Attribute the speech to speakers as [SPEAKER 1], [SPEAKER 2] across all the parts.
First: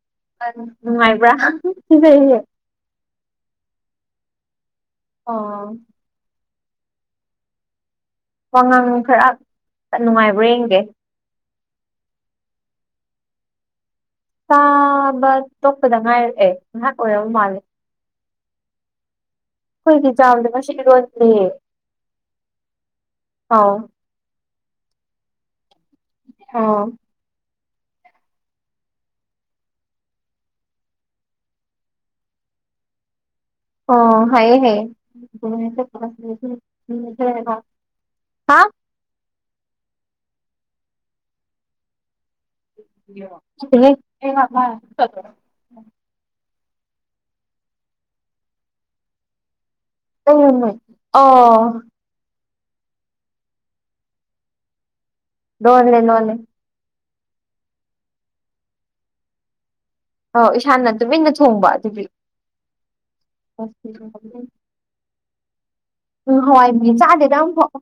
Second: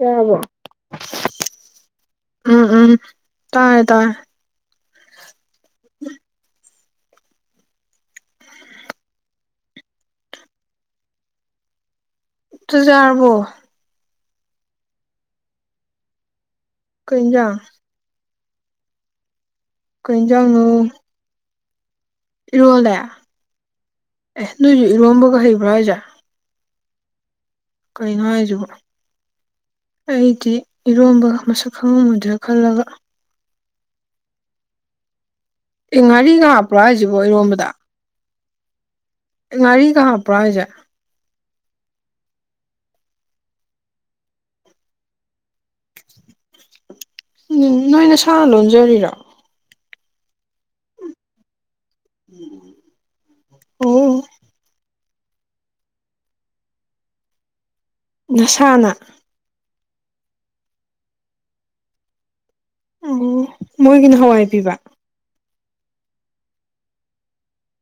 [SPEAKER 1] ꯌꯥ [unintelligible]
[SPEAKER 2] ꯅꯨꯡꯉꯥꯏꯕ꯭ꯔꯥ ꯀꯤꯖꯩꯌꯦ꯫
[SPEAKER 1] ꯎꯝ ꯎꯝ ꯇꯥꯏꯑꯦ ꯇꯥꯏꯑꯦ꯫
[SPEAKER 2] ꯑ [unintelligible] ꯋꯥꯉꯥꯡ ꯈꯔ ꯅꯨꯡꯉꯥꯏꯕ꯭ꯔꯥ ꯌꯦꯡꯒꯦ꯫
[SPEAKER 1] ꯇꯖꯔꯔꯕꯣ
[SPEAKER 2] ꯆꯥꯕ ꯇꯣꯛꯄꯗ ꯉꯥꯏꯔꯛꯑꯦ ꯉꯥꯏꯍꯥꯛ
[SPEAKER 1] ꯀꯩ
[SPEAKER 2] ꯑꯣꯏꯝ
[SPEAKER 1] ꯏꯟꯖꯥꯡ
[SPEAKER 2] ꯃꯥꯜꯂꯦ ꯑꯩꯈꯣꯏꯒꯤ
[SPEAKER 1] ꯀꯩ
[SPEAKER 2] ꯆꯗ
[SPEAKER 1] ꯏꯟꯖꯥꯡꯅꯣ
[SPEAKER 2] ꯉꯁꯤꯗꯤꯔꯣꯂ
[SPEAKER 1] ꯏꯔꯣꯜꯂꯦ ꯑꯦ ꯅꯣꯏꯁꯨ ꯏꯔꯣꯕꯒ ꯍꯩꯕ꯭ꯔꯥ ꯑꯩꯖꯥ
[SPEAKER 2] ꯑꯥꯎ
[SPEAKER 1] ꯀꯩꯅꯣ ꯍꯥꯏꯁꯨꯕꯨ ꯑꯩꯗꯤ ꯏꯔꯣꯝꯕ ꯃꯁꯛ ꯈꯪꯉꯝꯃꯣꯏꯗ꯭ꯔꯥ ꯈꯜꯂꯒ
[SPEAKER 2] ꯑꯣ ꯍꯥꯏ ꯍ
[SPEAKER 1] ꯑꯦ ꯉꯥꯔꯤꯒ ꯍꯥꯞꯄ꯭ꯔꯣ ꯍꯥꯏꯖꯤꯕꯣ ꯏꯔꯣꯝꯕꯗ ꯉꯥꯔꯤꯒ ꯍꯥꯞꯄ꯭ꯔꯥ ꯑꯩꯁꯦ
[SPEAKER 2] [inaudible]
[SPEAKER 1] ꯎꯝ ꯅꯣꯏꯅ ꯁꯥ ꯂꯣꯟꯖꯔꯤꯔꯣ
[SPEAKER 2] ꯎꯝ ꯑꯣ
[SPEAKER 1] ꯎꯝ
[SPEAKER 2] ꯂꯣꯜꯂꯦ ꯅꯣꯅꯦ
[SPEAKER 1] ꯅꯁꯥꯅ
[SPEAKER 2] ꯑꯧ ꯏꯁꯥꯅ ꯇꯨꯃꯤꯟꯅ ꯊꯣꯡꯕ ꯑꯗꯨꯒꯤ
[SPEAKER 1] ꯑꯣ ꯃꯣꯏꯒꯤꯅ ꯍꯋꯥꯏ ꯄꯤꯕ
[SPEAKER 2] ꯎꯝ ꯍꯋꯥꯏꯕꯤ ꯆꯥꯗꯦꯗ ꯑꯃꯨꯛꯐꯥꯎ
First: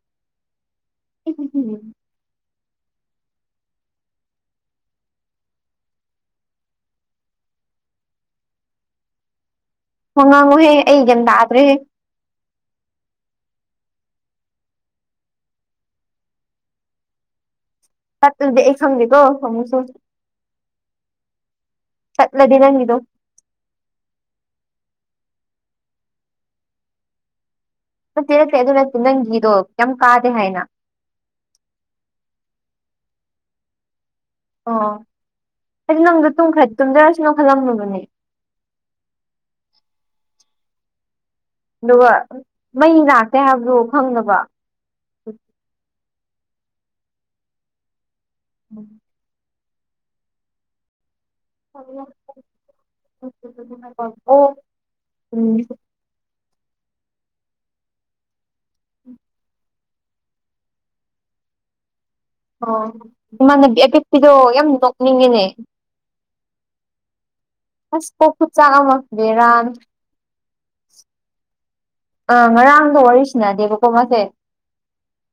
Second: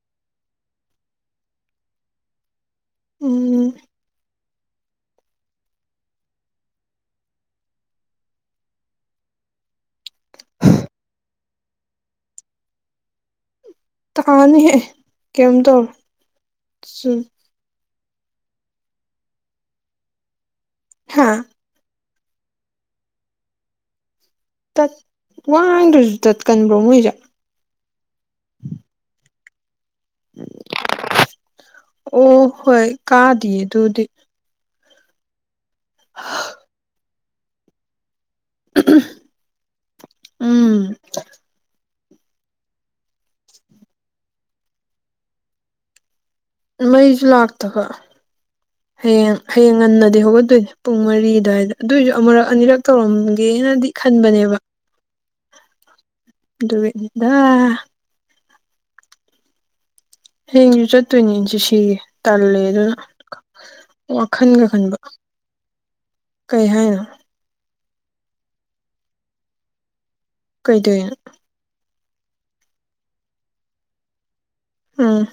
[SPEAKER 1] ꯎꯝ
[SPEAKER 2] ꯍꯣꯡ ꯉꯥꯡꯉꯨꯍꯦ ꯑꯩ ꯒ ꯇꯥꯗ꯭ꯔꯦ
[SPEAKER 1] ꯇꯀꯥꯅꯤꯍꯦꯛ ꯀꯩꯝ ꯇꯧꯔ ꯆꯨ
[SPEAKER 2] ꯇ ꯁꯝꯗꯤꯦꯀꯣꯨꯛ ꯁ
[SPEAKER 1] ꯍꯥꯥ
[SPEAKER 2] ꯆꯠꯂꯗꯪꯅꯤꯗꯨ
[SPEAKER 1] ꯇꯠ ꯋꯥꯡꯗ꯭ꯔꯁꯨ ꯇꯠꯀꯟꯕ꯭ꯔꯣ ꯃꯣꯏꯁꯦ
[SPEAKER 2] ꯅꯠꯇꯦꯔꯁꯦ ꯑꯗꯨ ꯅꯠꯇꯦ ꯅꯪꯒꯤꯗꯣ ꯀ ꯀꯥꯗꯦ ꯍꯥꯏꯅ
[SPEAKER 1] ꯑꯣ ꯍꯣꯏ ꯀꯥꯗꯌꯦ ꯑꯗꯨꯗꯤ
[SPEAKER 2] ꯑꯣ ꯍꯥꯏꯗꯤ ꯅꯪꯗꯣ ꯇꯨꯝꯊꯔꯁꯨꯅꯣ ꯈꯜꯂꯝꯂꯨꯕꯅꯦ
[SPEAKER 1] ꯎꯝ
[SPEAKER 2] ꯑꯗꯨꯒ ꯃꯩ ꯂꯥꯛꯀꯦ ꯍꯥꯏꯕꯗꯨꯣ ꯐꯪꯅꯕ
[SPEAKER 1] ꯃꯩꯁꯨ ꯂꯥꯛꯇꯒ
[SPEAKER 2] ꯎꯝ
[SPEAKER 1] ꯍꯌꯦꯡ ꯍꯌꯦꯡ ꯉꯟꯅꯗꯤ ꯍꯧꯒꯠꯇꯣꯏꯅꯦ ꯄꯨꯡ ꯃꯔꯤ ꯑꯗꯨꯋꯥꯏꯗ ꯑꯗꯨꯑꯣꯏꯁꯨ ꯑꯃꯨꯔꯛ ꯑꯅꯤꯔꯛ ꯇꯧꯔꯝꯒꯦꯅꯗꯤ
[SPEAKER 2] ꯑꯣ
[SPEAKER 1] ꯈꯟꯕꯅꯦꯕ
[SPEAKER 2] ꯎꯝ
[SPEAKER 1] ꯗꯨꯦꯟꯗ
[SPEAKER 2] [unintelligible] ꯎꯝ
[SPEAKER 1] ꯍꯦꯡ ꯆ ꯇꯨ ꯏꯁꯤꯦꯁꯤꯒꯦ ꯇꯜꯂꯦ
[SPEAKER 2] ꯑꯣ
[SPEAKER 1] ꯑꯗꯨꯅ
[SPEAKER 2] ꯏꯃꯥꯟꯅꯕꯤ ꯑꯄꯤꯛꯄꯤꯗꯣ
[SPEAKER 1] ꯋꯥꯈꯟꯒ
[SPEAKER 2] ꯌꯥꯝ
[SPEAKER 1] ꯈꯟꯕ
[SPEAKER 2] ꯅꯣꯛꯅꯤꯡꯉꯤꯅꯦ
[SPEAKER 1] ꯀꯩ ꯍꯥꯏꯅꯣ꯫
[SPEAKER 2] ꯑꯁ ꯀꯣꯛ ꯈꯨꯆꯥꯛ ꯑꯃ ꯕꯦꯔꯥꯅꯦ
[SPEAKER 1] ꯀꯩꯗꯩꯅꯣ
[SPEAKER 2] ꯑ ꯉꯔꯥꯡꯗꯣ ꯋꯥꯔꯤꯁꯤꯅꯗꯦꯕꯀꯣ ꯃꯥꯁꯦ
[SPEAKER 1] ꯑꯥ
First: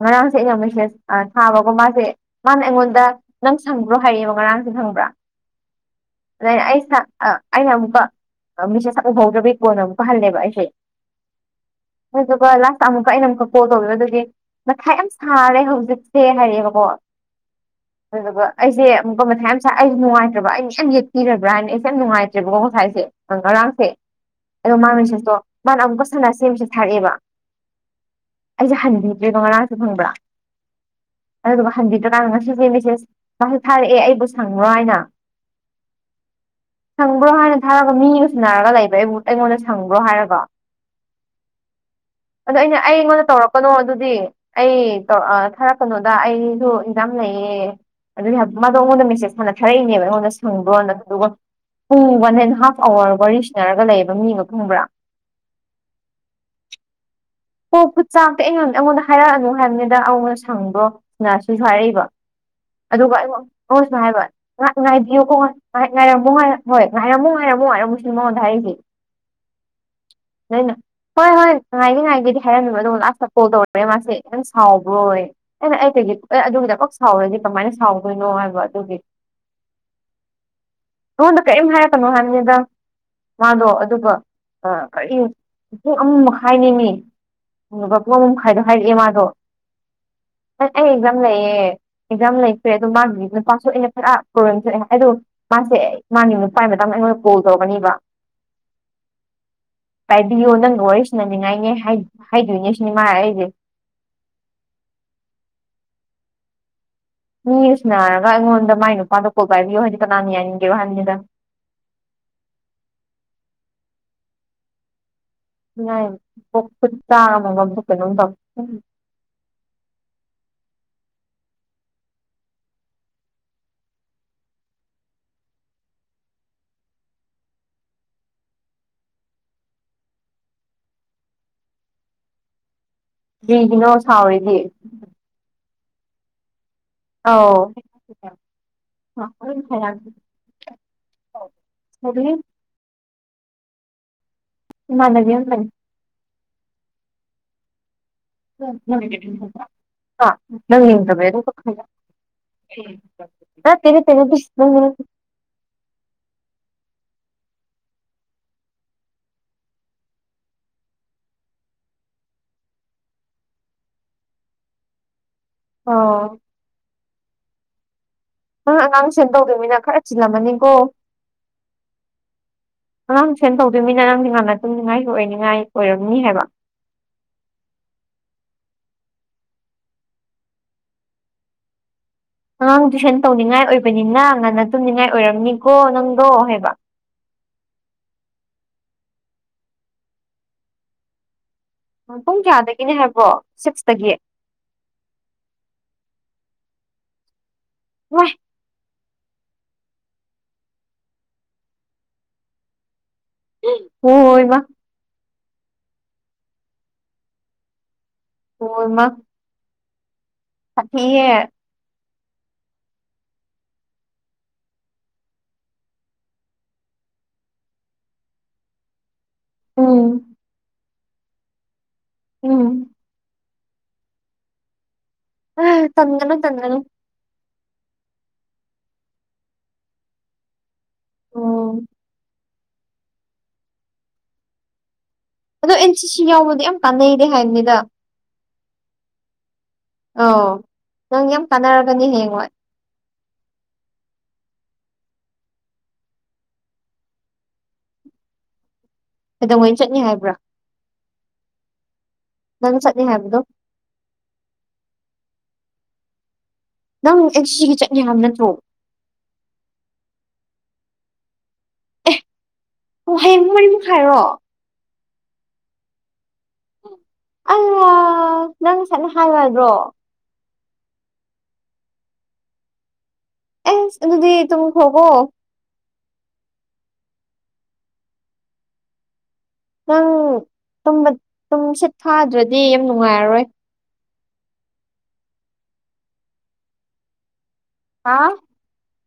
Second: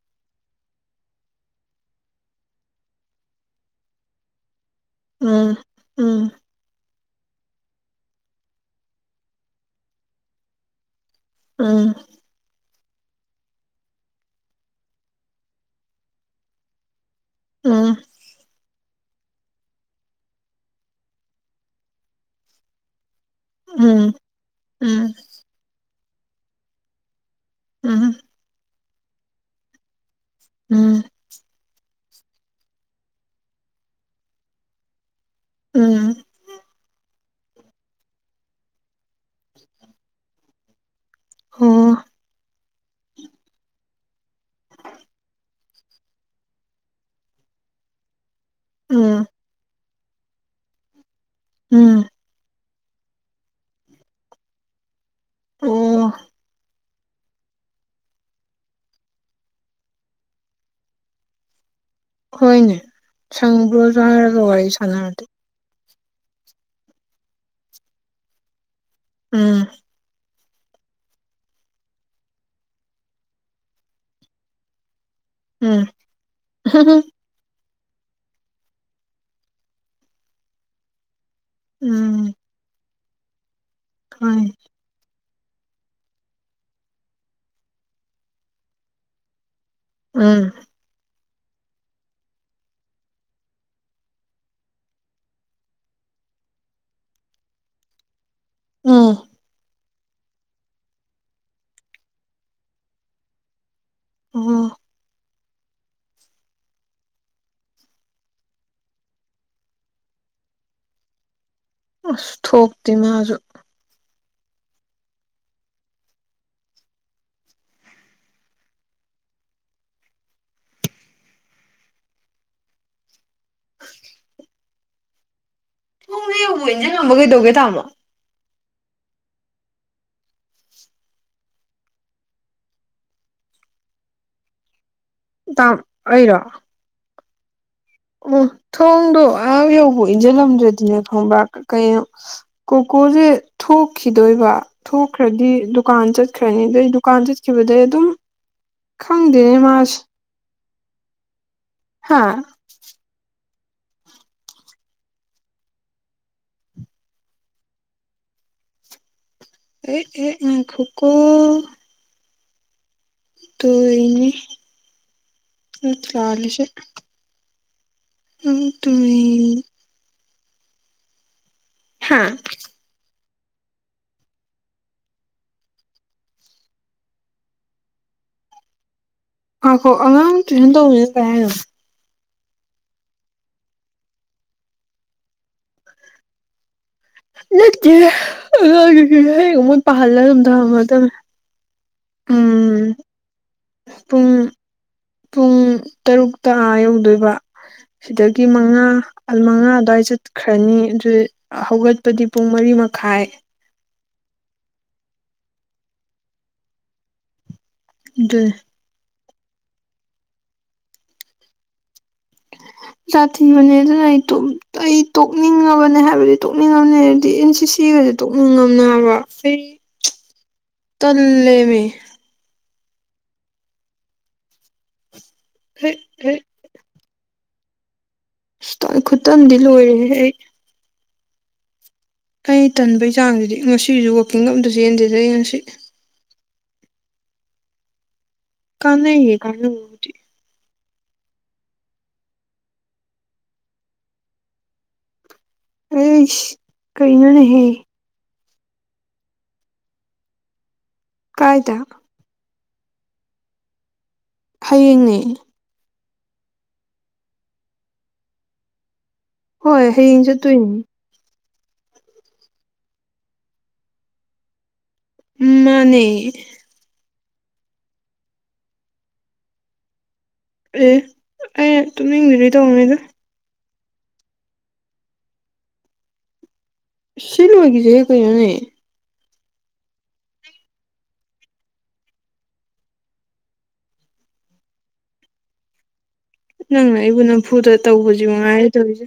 [SPEAKER 2] ꯉꯔꯥꯡꯁꯦ ꯑꯩꯅ ꯃꯦꯁꯦꯁ ꯊꯥꯕꯒꯨꯝ ꯃꯥꯁꯦ ꯃꯥꯅ ꯑꯩꯉꯣꯟꯗ ꯅꯪ ꯁꯪꯕ꯭ꯔꯣ ꯍꯥꯏꯔꯕ ꯉꯔꯥꯡ ꯃꯤꯈꯪꯕ꯭ꯔꯥ
[SPEAKER 1] ꯎꯝ ꯎꯝ
[SPEAKER 2] ꯑꯗꯨꯅ ꯑꯩ ꯁꯦ ꯑ ꯑꯩꯅ ꯑꯃꯨꯛꯀ ꯃꯤꯁꯦꯁ ꯊꯛ ꯎꯍꯧꯗ꯭ꯔꯕꯒꯤ ꯀꯣꯟꯅ ꯑꯃꯨꯛꯀ ꯍꯜꯂꯦꯕ ꯑꯩꯁꯦ
[SPEAKER 1] ꯎꯝ
[SPEAKER 2] ꯑꯗꯨꯒ ꯂꯥꯁꯇ ꯑꯃꯨꯛꯀ ꯑꯩꯅ ꯑꯃꯨꯛ ꯀꯣꯜ ꯇꯧꯋꯦ ꯑꯗꯨꯗꯤ ꯅꯁꯥꯏ ꯌꯥꯝ ꯁꯥꯔꯦ ꯍꯧꯖꯤꯛꯁꯦ ꯍꯥꯏꯔꯛꯑꯦꯕꯀꯣ
[SPEAKER 1] ꯎꯝ
[SPEAKER 2] [unintelligible] ꯑꯗꯨꯒ ꯑꯩꯁꯦ ꯑꯃꯨꯛꯀ ꯃꯊꯥꯏ ꯉꯁꯥꯏ ꯑꯩꯁꯨ ꯅꯨꯡꯉꯥꯏꯇ꯭ꯔꯕ ꯑꯩꯅ ꯌꯥꯝ ꯌꯦꯛꯄꯤ꯭ꯔꯥꯅ ꯑꯩꯁꯦ ꯌꯥꯝ ꯅꯨꯡꯉꯥꯏꯇ꯭ꯔꯦꯕꯀꯣ ꯉꯁꯥꯏꯁꯦ ꯑꯪ ꯉꯔꯥꯡꯁꯦ
[SPEAKER 1] ꯎꯝ
[SPEAKER 2] ꯑꯗꯣ ꯃꯥ
[SPEAKER 1] ꯎꯝ
[SPEAKER 2] ꯃꯦꯁꯦꯁꯇꯣ ꯃꯥꯅ ꯑꯃꯨꯛꯀ ꯁꯅꯥꯁꯦ ꯃꯦꯁꯦꯁ ꯊꯥꯔꯛꯑꯦꯕ
[SPEAKER 1] ꯎꯝ
[SPEAKER 2] ꯑꯩꯁꯦ ꯍꯟꯕꯤꯗ꯭ꯔꯦꯕꯥ ꯉꯔꯥꯡꯁꯦ ꯈꯪꯕ꯭ꯔꯥ
[SPEAKER 1] ꯎꯝ
[SPEAKER 2] ꯑꯗꯨꯗꯨꯒꯥ ꯍꯟꯕꯤꯗ꯭ꯔꯀꯥꯟꯗ ꯉꯁꯤꯁꯦ ꯃꯦꯁꯦꯁ [unintelligible] ꯊꯥꯔꯛꯑꯦ ꯑꯩꯕꯨ ꯁꯪꯕ꯭ꯔꯣ ꯍꯥꯏꯅ
[SPEAKER 1] ꯎꯝ꯫
[SPEAKER 2] ꯁꯪꯕ꯭ꯔꯣ ꯍꯥꯏꯅ ꯊꯥꯔꯒ ꯃꯤꯒ ꯁꯟꯅꯔꯒ ꯂꯩꯕ ꯑꯩꯕꯨ ꯑꯩꯉꯣꯟꯗ ꯁꯪꯕ꯭ꯔꯣ ꯍꯥꯏꯔꯒ
[SPEAKER 1] ꯍꯣ
[SPEAKER 2] ꯑꯗꯣ ꯑꯩꯅ ꯑꯩꯉꯣꯟꯗ ꯇꯧꯔꯛꯀꯥꯅꯣ ꯑꯗꯨꯗꯤ ꯑꯩ ꯇꯧꯔꯛ ꯑꯥ ꯊꯥꯔꯛꯀꯅꯣꯗ ꯑꯩꯁꯨ ꯑꯦꯛꯖꯥꯝ ꯂꯩꯌꯦ ꯑꯗꯨꯗꯤꯍꯥꯏꯕ ꯃꯥꯗꯣ ꯑꯩꯉꯣꯟꯗ
[SPEAKER 1] ꯎꯝ
[SPEAKER 2] ꯃꯦꯁꯦꯖ ꯍꯥꯟꯅ ꯊꯥꯔꯛꯏꯅꯦꯕ ꯑꯩꯉꯣꯟꯗ ꯐꯪꯕ꯭ꯔꯣꯅ ꯑꯗꯨꯒ
[SPEAKER 1] ꯎꯝ
[SPEAKER 2] ꯄꯨꯡ ꯋꯥꯟ ꯑꯦꯟ ꯍꯥꯐ ꯑꯋꯥꯔ ꯋꯥꯔꯤ ꯁꯤꯟꯅꯔꯒ ꯂꯩꯌꯦꯕ ꯃꯤꯒ ꯈꯪꯕ꯭ꯔꯥ
[SPEAKER 1] ꯎꯝ
[SPEAKER 2] ꯄꯣꯛꯄ ꯆꯥꯛꯇꯤ ꯑꯩꯉꯣꯟ ꯑꯩꯉꯣꯟꯗ ꯍꯥꯏꯔꯛꯑꯅꯨ ꯍꯥꯏꯕꯅꯤꯗ ꯑꯉꯣꯟꯅ ꯁꯪꯕ꯭ꯔꯣꯅ ꯁꯤꯁꯨ ꯍꯥꯏꯔꯛꯏꯕ
[SPEAKER 1] ꯍꯣꯏꯅꯦ
[SPEAKER 2] ꯑꯗꯨꯒ ꯑꯩꯉ ꯑꯩꯉꯣꯟ
[SPEAKER 1] ꯁꯪꯕ꯭ꯔꯣꯁꯨ
[SPEAKER 2] ꯁꯨꯃꯥꯏ ꯍꯥꯏꯕ
[SPEAKER 1] ꯍꯥꯏꯔꯒ ꯋꯥꯔꯤ
[SPEAKER 2] ꯉꯍꯥꯛ
[SPEAKER 1] ꯁꯥꯟꯅꯔꯗꯤ
[SPEAKER 2] ꯅꯨꯡꯉꯥꯏꯕꯤꯌꯨꯀꯣ ꯍꯣꯏ ꯉꯥꯏꯔꯝꯃꯣ ꯉꯥꯏꯔ ꯍꯣꯏ ꯉꯥꯏꯔꯝꯃꯣ ꯉꯥꯏꯔꯝꯃꯣ ꯉꯏꯔꯝꯃꯣ ꯁꯤ ꯃꯉꯣꯟꯗ ꯍꯥꯏꯔꯤꯁꯤ
[SPEAKER 1] ꯎꯝ
[SPEAKER 2] ꯑꯩꯅ ꯍꯣꯏ ꯍꯣꯏ ꯉꯥꯏꯒꯦ ꯉꯥꯏꯒꯦꯗꯤ ꯍꯥꯏꯔꯝꯃꯦꯕ ꯑꯗꯨꯒ ꯂꯥꯁꯇ ꯀꯣꯜ ꯇꯧꯔꯛꯑꯦ ꯃꯥꯁꯦ ꯅꯪ ꯁꯥꯎꯕ꯭ꯔꯣꯌꯦ ꯑꯩꯅ
[SPEAKER 1] ꯎꯝ
[SPEAKER 2] ꯑꯩ ꯀꯩꯒꯤ ꯑꯦ ꯑꯗꯨꯒꯤꯗꯀꯛ ꯁꯥꯎꯔꯗꯤ ꯀꯃꯥꯏꯅ ꯁꯥꯎꯗꯣꯏꯅꯣ ꯍꯥꯏꯕ ꯑꯗꯨꯒꯤ ꯅꯉꯣꯟꯗ ꯀꯔꯤꯝ ꯍꯥꯏꯔꯛꯀꯅꯣ
[SPEAKER 1] ꯎꯝ
[SPEAKER 2] ꯍꯥꯏꯕꯅꯦꯗ ꯃꯥꯗꯣ ꯑꯗꯨꯒ
[SPEAKER 1] ꯍꯣꯏ
[SPEAKER 2] ꯑ ꯀꯔꯤ ꯄꯨꯡ ꯑꯃ ꯃꯈꯥꯏꯅꯦꯃꯤ [unintelligible] ꯍꯥꯏꯔꯛꯑꯦ ꯃꯥꯗꯣ
[SPEAKER 1] ꯎꯝ
[SPEAKER 2] ꯑꯩ ꯑꯦꯛꯖꯥꯝ ꯂꯩꯌꯦ ꯑꯦꯛꯖꯥꯝ ꯂꯩꯇ꯭ꯔꯦ ꯑꯗꯣ ꯃꯥꯒꯤ ꯅꯨꯄꯥꯁꯨ ꯑꯩꯅ ꯈꯔ ꯄ꯭ꯔꯣꯕ꯭ꯂꯦꯝ ꯊꯣꯛꯑꯦ ꯍꯥꯏꯗꯣ ꯃꯥꯁꯦ ꯃꯥꯒꯤ ꯅꯨꯄꯥꯥꯏ ꯃꯇꯥꯡ ꯑꯩꯉꯣꯟꯗ ꯀꯣꯜ ꯇꯧꯔꯛꯀꯅꯤꯕ
[SPEAKER 1] ꯎꯝ
[SPEAKER 2] ꯇꯥꯏꯕꯤꯌꯣ ꯅꯪꯒ ꯋꯥꯔꯤ ꯁꯅꯥꯅꯤꯡꯉꯥꯏꯅꯦ ꯍꯥꯏ ꯍꯥꯏꯗꯣꯏꯅꯦ ꯁꯤꯅꯤ ꯃꯥ ꯍꯥꯏꯁꯦ
[SPEAKER 1] ꯎꯝ
[SPEAKER 2] ꯃꯤꯒ ꯁꯟꯅꯥꯔꯒ ꯑꯩꯉꯣꯟꯗ ꯃꯥꯏ ꯅꯨꯄꯥꯗꯣ ꯀꯣꯜ ꯄꯥꯏꯕꯤꯌꯨ ꯍꯥꯏꯗꯤ ꯀꯅꯥꯅ ꯌꯥꯅꯤꯡꯒꯦꯔꯣ ꯍꯥꯏꯕꯅꯦꯗ
[SPEAKER 1] ꯑꯁ ꯊꯣꯛꯇꯤꯃꯥꯖꯨ
[SPEAKER 2] ꯅ ꯈꯨꯠꯇ [unintelligible]
[SPEAKER 1] ꯊꯣꯡꯗꯣ ꯌꯧꯕꯧ ꯏꯟꯁꯤꯜꯂꯝꯕ ꯀꯩꯗꯧꯒꯦ ꯇꯥꯃꯣ
[SPEAKER 2] ꯀꯔꯤꯒꯤꯅꯣ ꯁꯥꯎꯔꯤꯗꯤ
[SPEAKER 1] ꯇꯥꯝ ꯑꯩꯔꯣ
[SPEAKER 2] ꯑꯥꯎ꯫
[SPEAKER 1] ꯑꯣ ꯊꯣꯡꯗꯣ ꯑꯥ ꯌꯧꯕꯧ ꯏꯟꯁꯤꯜꯂꯝꯗ꯭ꯔꯗꯤꯅꯦ ꯈꯪꯕ꯭ꯔ ꯀꯩꯅꯣ [unintelligible] ꯀꯣꯀꯣꯁꯦ ꯊꯣꯛꯈꯤꯗꯣꯏꯕ
[SPEAKER 2] ꯏꯃꯥꯟꯅꯕꯤ
[SPEAKER 1] ꯊꯣꯛꯈ꯭ꯔꯗꯤ
[SPEAKER 2] ꯑꯃꯅꯤ
[SPEAKER 1] ꯗꯨ ꯀꯥꯟ ꯆꯠꯈ꯭ꯔꯅꯤ ꯑꯗꯨꯗꯩ ꯗꯨꯀꯥꯟ ꯆꯠꯈꯤꯕꯗꯩ ꯑꯗꯨꯝ ꯈꯪꯗꯦꯅꯦ ꯃꯥꯁꯦ
[SPEAKER 2] ꯑ ꯅꯪ ꯌꯦꯡꯗꯕꯩꯔꯥ [unintelligible]
[SPEAKER 1] ꯍꯥꯥ
[SPEAKER 2] ꯅꯠꯇꯦ ꯅꯠꯇꯦ [unintelligible]
[SPEAKER 1] ꯑꯦ ꯑꯦ ꯉꯥꯏꯈꯣꯀꯣ ꯇꯨ ꯏꯅꯤ
[SPEAKER 2] ꯑꯣ
[SPEAKER 1] [unintelligible]
[SPEAKER 2] ꯅꯪ ꯑꯉꯥꯡ ꯇꯨꯏꯁꯦꯟ
[SPEAKER 1] ꯇꯣꯏ
[SPEAKER 2] ꯇꯧꯗꯣꯏꯃꯤꯅ ꯈꯔ ꯆꯤꯜꯂꯝꯃꯅꯤꯀꯣ
[SPEAKER 1] ꯍꯥ
[SPEAKER 2] ꯑꯉꯥꯡꯁꯦꯟ ꯇꯨꯏꯁꯟ ꯇꯧꯗꯣꯏꯃꯤꯅ ꯅꯪꯗꯤ ꯉꯟꯅ ꯇꯨꯝꯅꯤꯡꯉꯥꯏ ꯑꯣꯏꯔꯅꯤꯡꯉꯥꯏ ꯑꯣꯏꯔꯝꯅꯤ ꯍꯥꯏꯕ
[SPEAKER 1] ꯉꯥꯈꯣ ꯑꯉꯥꯡ ꯇꯨꯏꯁꯟ ꯇꯧꯕ [unintelligible] ꯀꯩ ꯍꯥꯏꯅꯣ
[SPEAKER 2] ꯑꯉꯥꯡ ꯇꯨꯏꯁꯟ ꯇꯧꯅꯤꯡꯉꯥꯏ ꯑꯣꯏꯕꯅꯤꯅ ꯉꯟꯅ ꯇꯨꯝꯅꯤꯡꯉꯥꯏ ꯑꯣꯏꯔꯝꯅꯤꯀꯣ ꯅꯪꯗꯣ ꯍꯥꯏꯕ
[SPEAKER 1] ꯅꯠꯇꯤꯌꯦ [unintelligible] ꯍꯌꯦꯡ ꯑꯃꯣꯏ ꯄꯥꯍꯜꯂ ꯑꯗꯨꯝ ꯊꯝꯃꯗꯕꯅꯦ꯫
[SPEAKER 2] ꯎꯝ ꯄꯨꯡ ꯀꯌꯥꯗꯒꯤꯅꯦ ꯍꯥꯏꯕ꯭ꯔꯣ ꯁꯤꯛꯁꯇꯒꯤ
[SPEAKER 1] ꯄꯨꯡ ꯄꯨꯡ ꯇꯔꯨꯛꯇ ꯑꯥ ꯌꯧꯗꯣꯏꯕ
[SPEAKER 2] ꯏꯃꯥꯏ
[SPEAKER 1] ꯁꯤꯗꯒꯤ ꯃꯥ ꯃꯉꯥ ꯑꯥꯜꯃꯉꯥ ꯑꯗꯨ꯭ꯋꯥꯏ ꯆꯠꯈ꯭ꯔꯅꯤ ꯑꯗꯨ ꯍꯧꯒꯠꯄꯗꯤ ꯄꯨꯡ ꯃꯔꯤ ꯃꯈꯥꯏ
[SPEAKER 2] ꯍ ꯍꯣꯏ ꯃꯥ
[SPEAKER 1] ꯗꯨꯟ
[SPEAKER 2] ꯑꯣꯏꯃ ꯄꯥꯛꯊꯤꯌꯦ
[SPEAKER 1] [inaudible] ꯇꯥꯊꯤꯕꯅꯦ ꯑꯗꯨꯅ ꯑꯩ ꯇꯨꯝ ꯇꯣ ꯑꯩ ꯇꯣꯛꯅꯤꯡꯉꯕꯅꯦ ꯍꯥꯏꯕꯅꯦ ꯇꯣꯛꯅꯤꯡꯉꯕꯅꯦ ꯍꯥꯏꯗꯤ ꯑꯦꯟ ꯁꯤ ꯁꯤ ꯒꯁꯦ ꯇꯣꯛꯅꯤꯡꯉꯝꯅꯦꯕꯥ ꯑꯩ
[SPEAKER 2] ꯎꯝ
[SPEAKER 1] [unintelligible] ꯇꯜꯂꯦꯃꯦ
[SPEAKER 2] ꯎꯝ ꯑ
[SPEAKER 1] ꯍꯦꯛ
[SPEAKER 2] ꯇꯟꯒꯅꯨ
[SPEAKER 1] ꯍꯦꯛ
[SPEAKER 2] ꯇꯟꯒꯅꯨ
[SPEAKER 1] ꯑꯁꯇꯟ ꯈꯨꯇꯟꯗꯤ ꯂꯣꯏꯔꯦꯍꯦ ꯑꯩ
[SPEAKER 2] ꯑꯣ
[SPEAKER 1] ꯑꯩ ꯇꯟꯕꯩ ꯆꯥꯡꯁꯤꯗꯤ ꯉꯁꯤꯁꯨ ꯋꯥꯀꯤꯡ ꯒ ꯑꯝꯇꯥ ꯆꯦꯟꯗꯦꯗ ꯑꯩ ꯉꯁꯤ
[SPEAKER 2] ꯑꯗꯣ ꯑꯦꯟ ꯁꯤ ꯁꯤ ꯌꯥꯎꯕꯗꯤ ꯌꯥꯝ ꯀꯥꯟꯅꯩꯔꯦ ꯍꯥꯏꯕꯅꯤꯗ
[SPEAKER 1] ꯀꯥꯟꯅꯩꯌꯦ ꯀꯥꯟꯅꯕꯕꯨꯗꯤ
[SPEAKER 2] ꯑꯣ ꯅꯪ ꯌꯥꯝ ꯀꯥꯟꯅꯔꯒꯅꯤ ꯍꯌꯦꯡ ꯍꯣꯏ
[SPEAKER 1] ꯑꯩꯁ ꯀꯩꯅꯣꯅꯦꯍꯦ
[SPEAKER 2] ꯀꯩꯗꯧꯉꯩ ꯆꯠꯅꯤ ꯍꯥꯏꯕ꯭ꯔꯥ
[SPEAKER 1] ꯀꯥꯏꯗ
[SPEAKER 2] ꯅꯪ ꯆꯠꯅꯤ ꯍꯥꯏꯕꯗꯣ
[SPEAKER 1] ꯍꯌꯦꯡꯅꯦ
[SPEAKER 2] ꯅꯪ ꯑꯦꯟ ꯁꯤ ꯁꯤꯒꯤ ꯆꯠꯅꯤ ꯍꯥꯏꯕ ꯅꯠꯇ꯭ꯔꯣ
[SPEAKER 1] ꯍꯣꯏ ꯍꯌꯦꯡ ꯆꯠꯇꯨꯏꯅꯤ
[SPEAKER 2] ꯑꯣ ꯍꯌꯦꯡꯃꯨ ꯃꯔꯤꯃꯨꯛꯈꯥꯏꯔꯣ
[SPEAKER 1] ꯎꯝꯃꯥꯅꯦ
[SPEAKER 2] ꯑ ꯅꯪ ꯁꯥꯏꯅ ꯍꯥꯏꯌꯨꯌꯥꯗ꯭ꯔꯣ
[SPEAKER 1] ꯑꯦ ꯑꯩ ꯇꯨꯝꯅꯤꯡꯕꯤꯗꯨꯢ ꯇꯧꯕꯅꯤꯗ
[SPEAKER 2] ꯑꯦꯁ ꯑꯗꯨꯗꯤ ꯇꯨꯝꯈꯔꯣꯀꯣ
[SPEAKER 1] ꯁꯤ ꯂꯣꯢꯒꯤꯁꯤꯍꯦ ꯀꯩꯅꯣꯅꯦ
[SPEAKER 2] ꯅꯪ ꯇꯨꯝꯕ ꯇꯨꯝꯁꯤꯠ ꯐꯥꯗ꯭ꯔꯗꯤ ꯌꯥꯝ ꯅꯨꯡꯉꯥꯏꯔꯔꯣꯏ
[SPEAKER 1] ꯅꯪꯅ ꯑꯩꯕꯨ ꯅꯝꯐꯨꯗ
[SPEAKER 2] ꯍꯥ
[SPEAKER 1] ꯇꯧꯕꯁꯤ ꯃꯥꯉꯥꯏꯔꯦ ꯇꯧꯔꯤꯁꯦ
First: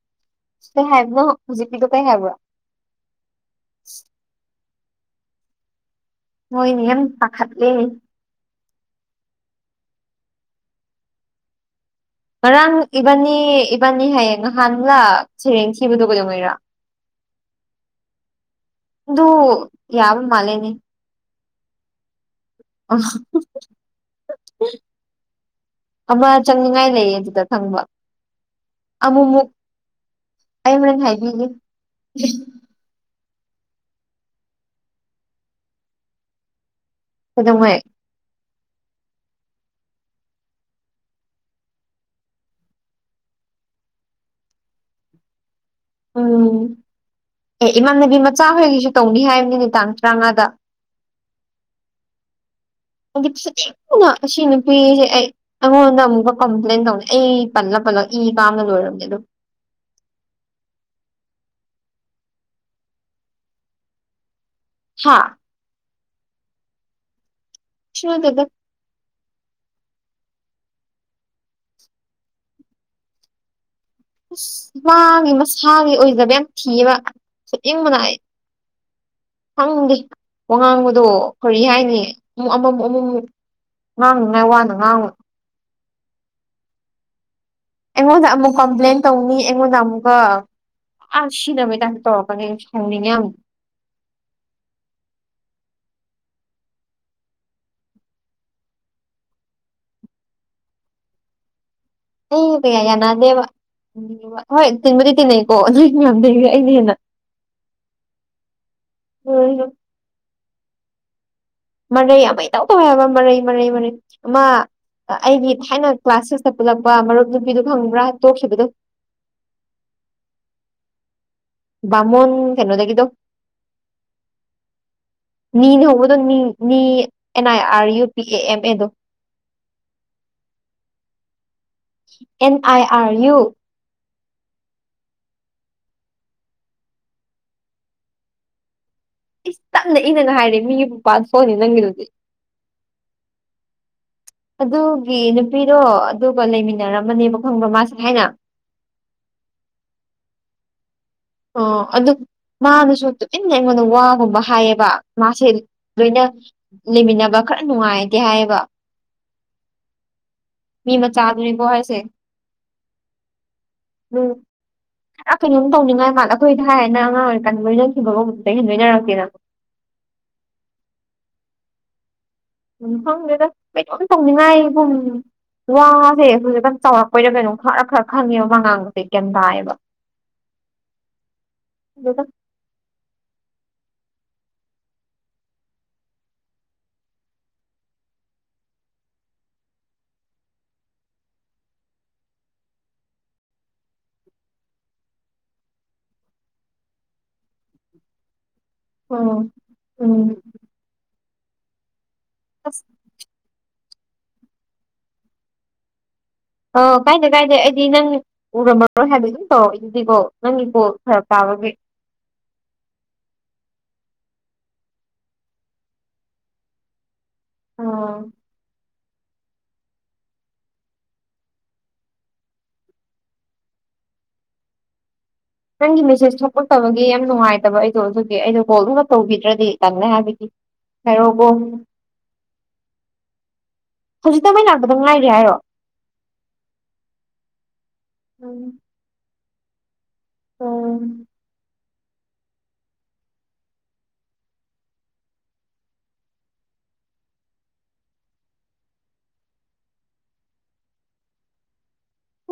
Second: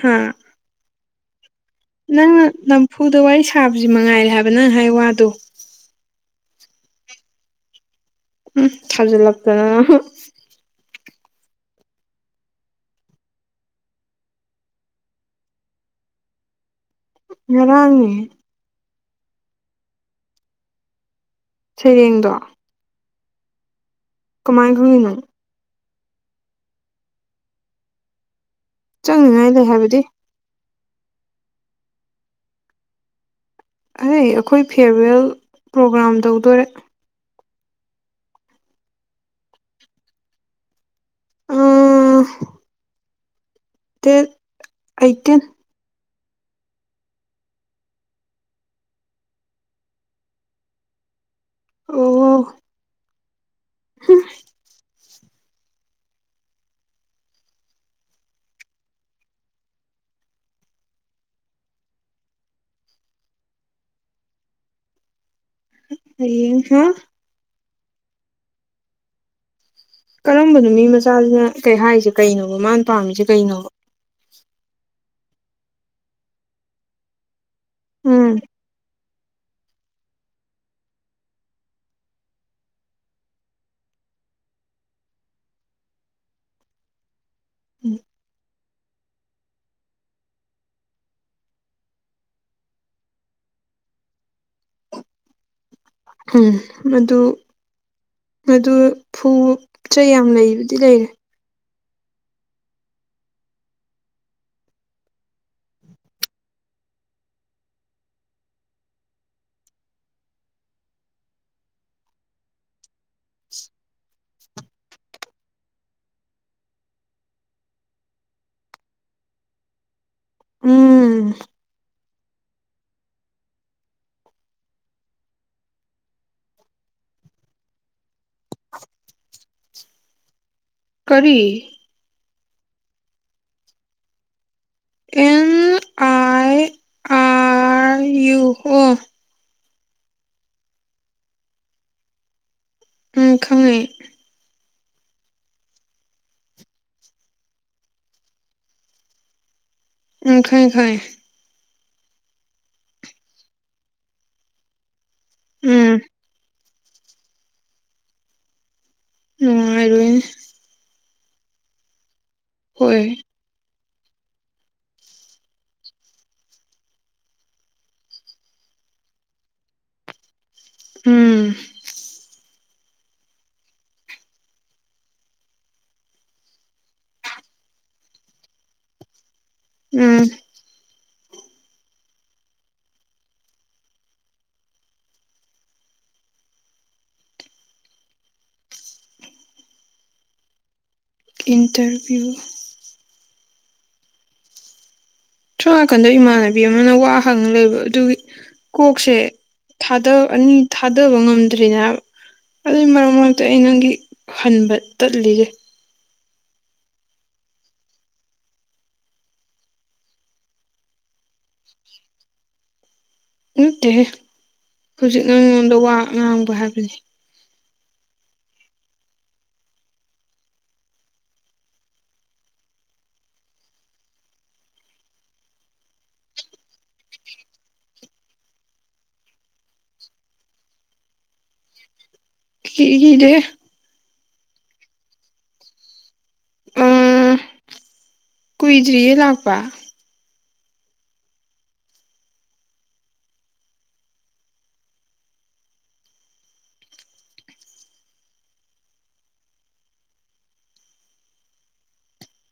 [SPEAKER 1] ꯍꯥꯝ
[SPEAKER 2] ꯀꯩꯍꯥꯏꯕꯅꯣ ꯍꯧꯖꯤꯛꯀꯤꯗꯨ ꯀꯩ ꯍꯥꯏꯕ꯭ꯔ
[SPEAKER 1] ꯅꯝꯐꯨꯗ ꯋꯥꯔꯤ ꯁꯥꯕꯁꯤ ꯃꯉꯥꯏꯔꯦ ꯍꯥꯏꯕ ꯅꯪ ꯍꯥꯏ ꯋꯥꯗꯣ
[SPEAKER 2] ꯃꯣꯏ ꯃꯌꯥꯝ ꯄꯥꯈꯠꯂꯦ
[SPEAKER 1] ꯎꯝ ꯊꯥꯖꯜ ꯂꯛꯇꯅꯪ [unintelligible]
[SPEAKER 2] ꯉꯔꯥꯡ ꯏꯕꯥꯅꯤ ꯏꯕꯥꯅꯤ ꯍꯥꯢꯌꯦ ꯉꯍꯥꯟꯂ ꯁꯩꯔꯦꯡ ꯊꯤꯕꯗꯣ ꯀꯩꯗꯧꯉꯩꯔꯥ
[SPEAKER 1] ꯉꯔꯥꯡꯅꯦ
[SPEAKER 2] ꯗꯨ ꯌꯥꯕ ꯃꯥꯜꯂꯦꯅꯦ
[SPEAKER 1] ꯁꯩꯔꯦꯡꯗꯣ
[SPEAKER 2] ꯑ [unintelligible]
[SPEAKER 1] ꯀꯃꯥꯏ ꯈꯪꯢꯅꯣ
[SPEAKER 2] ꯑꯃ ꯆꯪꯅꯤꯡꯉꯥꯏ ꯂꯩ ꯑꯗꯨꯗ ꯈꯪꯕ ꯑꯃꯨꯛꯃꯨꯛ
[SPEAKER 1] ꯆꯪꯅꯤꯉꯥꯏ ꯂꯩ ꯍꯥꯏꯕꯗꯤ
[SPEAKER 2] ꯑꯩ ꯍꯨꯔꯦꯟ ꯍꯥꯏꯕꯤꯒꯦ
[SPEAKER 1] ꯑꯩ ꯑꯩꯈꯣꯏ ꯐꯤꯔꯋꯦꯜ ꯄ꯭ꯔꯣꯒ꯭ꯔꯥꯝ ꯇꯧꯗꯣꯔꯦ
[SPEAKER 2] ꯀꯩꯗꯧꯉꯩ
[SPEAKER 1] ꯎꯝ ꯗꯦꯠ ꯑꯦꯠꯇꯤꯟ
[SPEAKER 2] ꯎꯝ ꯑꯦ ꯏꯃꯥꯟꯅꯕꯤ ꯃꯆꯥ ꯍꯣꯏꯒꯤꯁꯨ ꯇꯧꯅꯤ ꯍꯥꯏꯕꯅꯤ ꯅꯨ ꯇꯥꯡ ꯇꯔꯥꯃꯉꯥꯗ
[SPEAKER 1] ꯑꯣ
[SPEAKER 2] ꯑꯩꯗꯤ ꯐꯨꯅꯤꯡꯕꯅ ꯑꯁꯤ ꯅꯨꯄꯤꯁꯦ ꯑꯩ ꯑꯩꯉꯣꯟꯗ ꯑꯃꯨꯛꯀ ꯀꯝꯄ꯭ꯂꯦꯟ ꯇꯧꯅꯤ ꯑꯩ ꯄꯜꯂ ꯄꯜꯂꯒ ꯏ ꯀꯥꯕꯅ ꯂꯣꯏꯔꯕꯅꯦ ꯑꯗꯨ ꯍꯥ
[SPEAKER 1] ꯍꯌꯦꯡ ꯍꯥ
[SPEAKER 2] ꯁꯨꯅꯠꯇꯦꯗ
[SPEAKER 1] ꯀꯔꯝꯕꯅꯣ ꯃꯤ ꯃꯆꯥꯁꯤꯅ ꯀꯩ ꯍꯥꯏꯔꯤꯁꯦ ꯀꯩꯅꯣꯕ ꯃꯥꯅ ꯄꯥꯝꯃꯤꯁꯦ ꯀꯩꯅꯣꯕ
[SPEAKER 2] ꯑꯁ ꯃꯥꯒꯤ ꯃꯁꯥꯒꯤ ꯑꯣꯏꯖꯕ ꯌꯥꯝ ꯊꯤꯌꯦꯕ ꯐꯨꯅꯤꯡꯕꯅ ꯑꯩ
[SPEAKER 1] ꯎꯝ
[SPEAKER 2] ꯈꯪꯗꯦ ꯋꯥ ꯉꯥꯡꯕꯗꯣ ꯀꯔꯤ ꯍꯥꯏꯅꯤ ꯑꯃꯨꯛ ꯑꯃꯃꯨꯛ ꯑꯃꯃꯨꯝꯛ ꯉꯥꯡꯅꯤꯉꯥꯏ ꯋꯥꯅ ꯉꯥꯡꯉ ꯑꯦ ꯀꯝꯄ꯭ꯂꯦꯟ ꯇꯧꯅꯤ ꯑꯩꯉꯣꯟꯗ ꯑꯃꯨꯛꯀ ꯑ ꯁꯤꯅꯕꯗꯥꯏ ꯇꯧꯔꯛꯀꯅꯤꯁꯨ ꯍꯪꯅꯤꯡꯉꯦ ꯑꯃꯨ
[SPEAKER 1] ꯎꯝ ꯃꯗꯨ ꯑꯗꯨ ꯐꯨ ꯆꯩ ꯌꯥꯝ ꯂꯩꯕꯗꯤ ꯂꯩꯔꯦ
[SPEAKER 2] ꯑꯩꯒ ꯀꯌꯥ ꯌꯥꯅꯗꯦꯕ ꯍꯣꯏ ꯇꯤꯟꯕꯗꯤ ꯇꯤꯟꯅꯩꯀꯣ ꯑꯗꯨꯗꯤ ꯃꯌꯥꯝꯗ ꯑꯩꯅ ꯍꯦꯟꯅ ꯍ ꯍ ꯃꯔꯩ ꯑꯃ ꯏꯇꯧ ꯇꯧꯋꯦ ꯍꯥꯏꯕ ꯃꯔꯩ ꯃꯔꯩ ꯃꯔꯩ ꯑꯃꯥ ꯑꯩꯒꯤ ꯊꯥꯏꯅ ꯀ꯭ꯂꯥꯁ ꯁꯤꯁꯇ ꯄꯨꯜꯂꯛꯄ ꯃꯔꯨꯞ ꯅꯨꯄꯤꯗꯣ ꯇꯪꯕ꯭ꯔꯥ ꯇꯣꯛꯈꯤꯕꯗꯣ
[SPEAKER 1] ꯎꯝ
[SPEAKER 2] ꯃꯨꯟ ꯀꯩꯅꯣꯗꯒꯗꯣ
[SPEAKER 1] [unintelligible] [inaudible]
[SPEAKER 2] ꯅꯤꯅ ꯍꯣꯡꯧꯕꯗꯣ ꯅꯤ N I R U P A M ꯑꯦꯗꯣ
[SPEAKER 1] ꯀꯔꯤ
[SPEAKER 2] N I R U
[SPEAKER 1] N I R U ꯑꯣ
[SPEAKER 2] ꯏꯁ ꯇꯞꯅ ꯏꯅꯅ ꯍꯥꯏꯔꯦ ꯃꯤꯒꯤ [unintelligible] ꯅꯪꯒꯤꯗꯨꯗꯤ
[SPEAKER 1] ꯎꯝ ꯈꯪꯉꯦ
[SPEAKER 2] ꯑꯗꯨꯒꯤ ꯅꯨꯄꯤꯗꯣ ꯑꯗꯨꯒ ꯂꯩꯃꯤꯟꯅꯔꯝꯃꯅꯦꯕ ꯈꯪꯕ ꯃꯥꯁꯦ ꯍꯥꯏꯅ
[SPEAKER 1] ꯎꯝ ꯈꯔ ꯈꯣꯏ
[SPEAKER 2] ꯑꯣ ꯑꯗꯨ ꯃꯥꯗꯨꯁꯨ ꯇꯨꯃꯤꯟꯅ ꯑꯩꯉꯣꯟꯗ ꯋꯥꯒꯨꯝꯕ ꯍꯥꯏꯌꯦꯕ ꯃꯥꯁꯦ
[SPEAKER 1] ꯎꯝ
[SPEAKER 2] ꯂꯣꯏꯅ ꯂꯩꯃꯤꯟꯅꯕ ꯈꯔ ꯅꯨꯡꯉꯥꯏꯗꯦ ꯍꯥꯏꯌꯦꯕ
[SPEAKER 1] ꯑꯣꯔꯣꯏ
[SPEAKER 2] ꯃꯤ ꯃꯆꯥꯗꯨꯅꯦꯀꯣ ꯍꯥꯏꯁꯦ
[SPEAKER 1] ꯍꯣꯏ
[SPEAKER 2] ꯎꯝ [unintelligible] ꯑ ꯀꯩꯅꯣꯝ ꯇꯧꯅꯤꯡꯉꯥꯏ ꯃꯥꯢ ꯑꯈꯣꯏꯗꯤ ꯍꯥꯏ ꯍꯥꯢꯅ ꯑꯉꯥꯡ ꯑꯣꯏꯔꯤ ꯀꯥꯟ ꯂꯣꯏꯅꯈꯤꯕꯒꯨꯝ ꯑꯗꯨꯗꯩ ꯍꯦꯟꯅ ꯂꯣꯏꯅꯔꯛꯇꯦꯅ
[SPEAKER 1] ꯎꯝ
[SPEAKER 2] ꯎꯝ ꯈꯪꯗꯦꯗ ꯀꯩꯅꯣꯝ ꯇꯧꯅꯤꯡꯉꯥꯏꯒꯨꯝ ꯋꯥꯁꯦ ꯍꯧꯖꯤꯛꯀꯥꯟ ꯆꯥꯎꯔꯛꯄꯩꯔ ꯀꯩꯅꯣ ꯈꯔ ꯈꯔ ꯈꯪꯉꯦꯕ ꯃꯥ ꯉꯥꯡꯕꯁꯦ ꯒ꯭ꯌꯥꯟ ꯇꯥꯢꯌꯦꯕ
[SPEAKER 1] ꯎꯝ
[SPEAKER 2] ꯌꯦꯗ
[SPEAKER 1] ꯏꯟꯇꯔꯚ꯭ꯌꯨ ꯊꯣ ꯅꯥꯀꯟꯗ ꯏꯃꯥꯟꯅꯕꯤ ꯑꯃꯅ ꯋꯥ ꯍꯥꯡꯉ ꯂꯩꯕ ꯑꯗꯨꯒꯤ ꯀꯣꯛꯁꯦ
[SPEAKER 2] ꯎꯝ ꯎꯝ
[SPEAKER 1] ꯑꯅꯤ ꯊꯥꯗꯕ ꯉꯝꯗ꯭ꯔꯤꯅꯦꯕ
[SPEAKER 2] ꯑꯁ
[SPEAKER 1] ꯑꯗꯨꯏ ꯃꯔꯝ ꯑꯣꯏ ꯑ ꯑꯩ ꯅꯪꯒꯤ ꯍꯟꯕ ꯇꯠꯂꯤꯁꯦ
[SPEAKER 2] ꯑ ꯀꯥꯏꯗꯦ ꯀꯥꯏꯗꯦ ꯑꯩꯗꯤ ꯅꯪ ꯎꯔꯝꯃꯔꯣꯏ ꯍꯥꯏꯕ ꯑꯗꯨꯝ ꯇꯧꯔꯛꯏꯗꯨꯗꯤ ꯀꯣ ꯅꯪꯒꯤꯀꯣ ꯐꯔꯛ ꯇꯥꯕꯒꯤ
[SPEAKER 1] ꯅꯠꯇꯦꯍꯦ ꯍꯧꯖꯤꯛꯅꯉꯣꯟꯗ ꯋꯥ ꯉꯥꯡꯕ ꯍꯥꯏꯕꯅꯤ
[SPEAKER 2] ꯑꯣ ꯅꯪꯒꯤ ꯃꯦꯁꯦꯁ ꯊꯣꯛꯂꯛꯇꯕꯒꯤ ꯌꯥꯝ ꯅꯨꯡꯉꯥꯏꯇꯕ ꯑꯩꯗꯣ ꯑꯗꯨꯒꯤ ꯑꯩꯗꯣ ꯀꯣꯜꯗꯨꯅ ꯇꯧꯕꯤꯗ꯭ꯔꯗꯤ ꯀꯟ ꯍꯥꯏꯕꯒꯤ [unintelligible]
[SPEAKER 1] [unintelligible]
[SPEAKER 2] ꯍꯧꯖꯤꯛꯇ ꯃꯩ ꯂꯥꯛꯄꯗ ꯉꯥꯏꯔꯤ ꯍꯥꯏꯔꯣ
[SPEAKER 1] ꯎꯝ
[SPEAKER 2] ꯑꯣ
[SPEAKER 1] ꯀꯨꯏꯗ꯭ꯔꯤꯌꯦ ꯂꯥꯛꯄ
[SPEAKER 2] ꯑꯣ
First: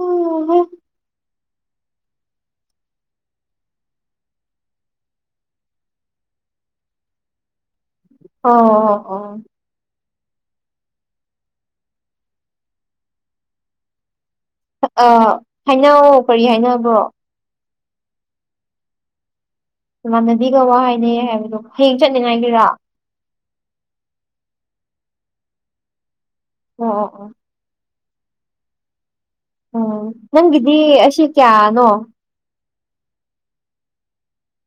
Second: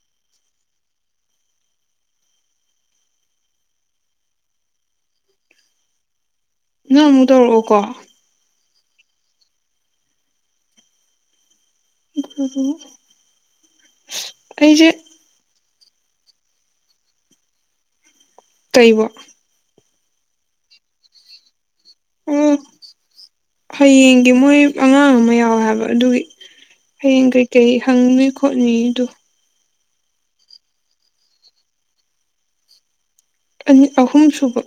[SPEAKER 2] ꯑꯣꯍꯣ
[SPEAKER 1] ꯅꯪ ꯑꯃꯨꯛ ꯇꯧꯔꯛꯑꯣꯀꯣ
[SPEAKER 2] ꯑꯣ ꯑꯣ [unintelligible]
[SPEAKER 1] ꯑꯩꯖꯦ
[SPEAKER 2] ꯍꯜꯂꯣ ꯀꯔꯤ ꯍꯥꯏꯅꯕ꯭ꯔꯣ
[SPEAKER 1] ꯀꯩꯕꯣ
[SPEAKER 2] ꯃꯥꯟꯅꯕꯤꯒ ꯋꯥ ꯍꯥꯏꯅꯩꯌꯦ ꯍꯥꯏꯕꯗꯣ ꯍꯌꯦꯡ
[SPEAKER 1] ꯑꯣ
[SPEAKER 2] ꯆꯠꯅꯤꯉꯥꯏꯒꯦꯔꯥ
[SPEAKER 1] ꯍꯌꯦꯡꯒꯤ ꯃꯣꯏ ꯑꯉꯥꯡ ꯑꯃ ꯌꯥꯎꯋꯦ ꯍꯥꯏꯕ ꯑꯗꯨꯒꯤ
[SPEAKER 2] ꯑꯣ
[SPEAKER 1] ꯍꯌꯦꯡ
[SPEAKER 2] ꯑꯣ
[SPEAKER 1] ꯀꯩꯩ ꯀꯩ ꯍꯪꯅꯤ ꯈꯣꯠꯅꯤꯗꯣ
[SPEAKER 2] ꯎꯝ ꯅꯪꯒꯤꯗꯤ ꯑꯁꯤ ꯀꯌꯥꯅꯣ
[SPEAKER 1] ꯑꯅꯤ ꯑꯍꯨꯝꯁꯨꯨꯕ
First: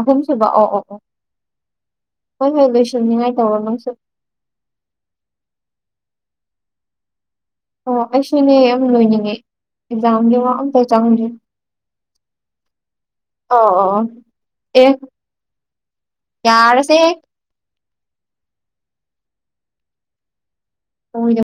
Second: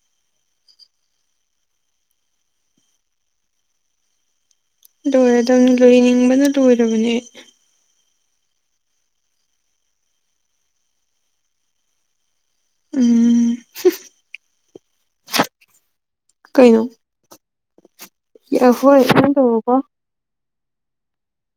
[SPEAKER 2] ꯑꯍꯨꯝꯁꯨꯕ ꯑꯣ ꯑꯣ ꯑꯣ ꯍꯣꯏ ꯍꯣꯏ ꯂꯣꯏꯁꯟꯅꯤꯡꯉꯥꯏ ꯇꯧꯔꯣ ꯅꯪꯁꯨ
[SPEAKER 1] ꯂꯣꯏꯔꯦ ꯑꯗꯨ ꯂꯣꯏꯅꯤꯡꯕꯅ ꯂꯣꯏꯔꯕꯅꯦ
[SPEAKER 2] ꯑꯣ ꯑꯩꯁꯨꯅꯦ ꯌꯥꯝ ꯂꯣꯏꯅꯤꯡꯉꯦ ꯑꯦꯛꯖꯥꯝꯒꯤ ꯋꯥ ꯑꯝꯇ ꯆꯪꯗꯦ
[SPEAKER 1] [unintelligible] [inaudible]
[SPEAKER 2] ꯑꯣ ꯑꯣ ꯑꯦ
[SPEAKER 1] ꯀꯩꯅꯣ
[SPEAKER 2] ꯌꯥꯔꯁꯦ
[SPEAKER 1] ꯍꯣꯏ ꯏꯟ ꯇꯧꯕꯀꯣ [unintelligible]
[SPEAKER 2] ꯍꯗ [unintelligible]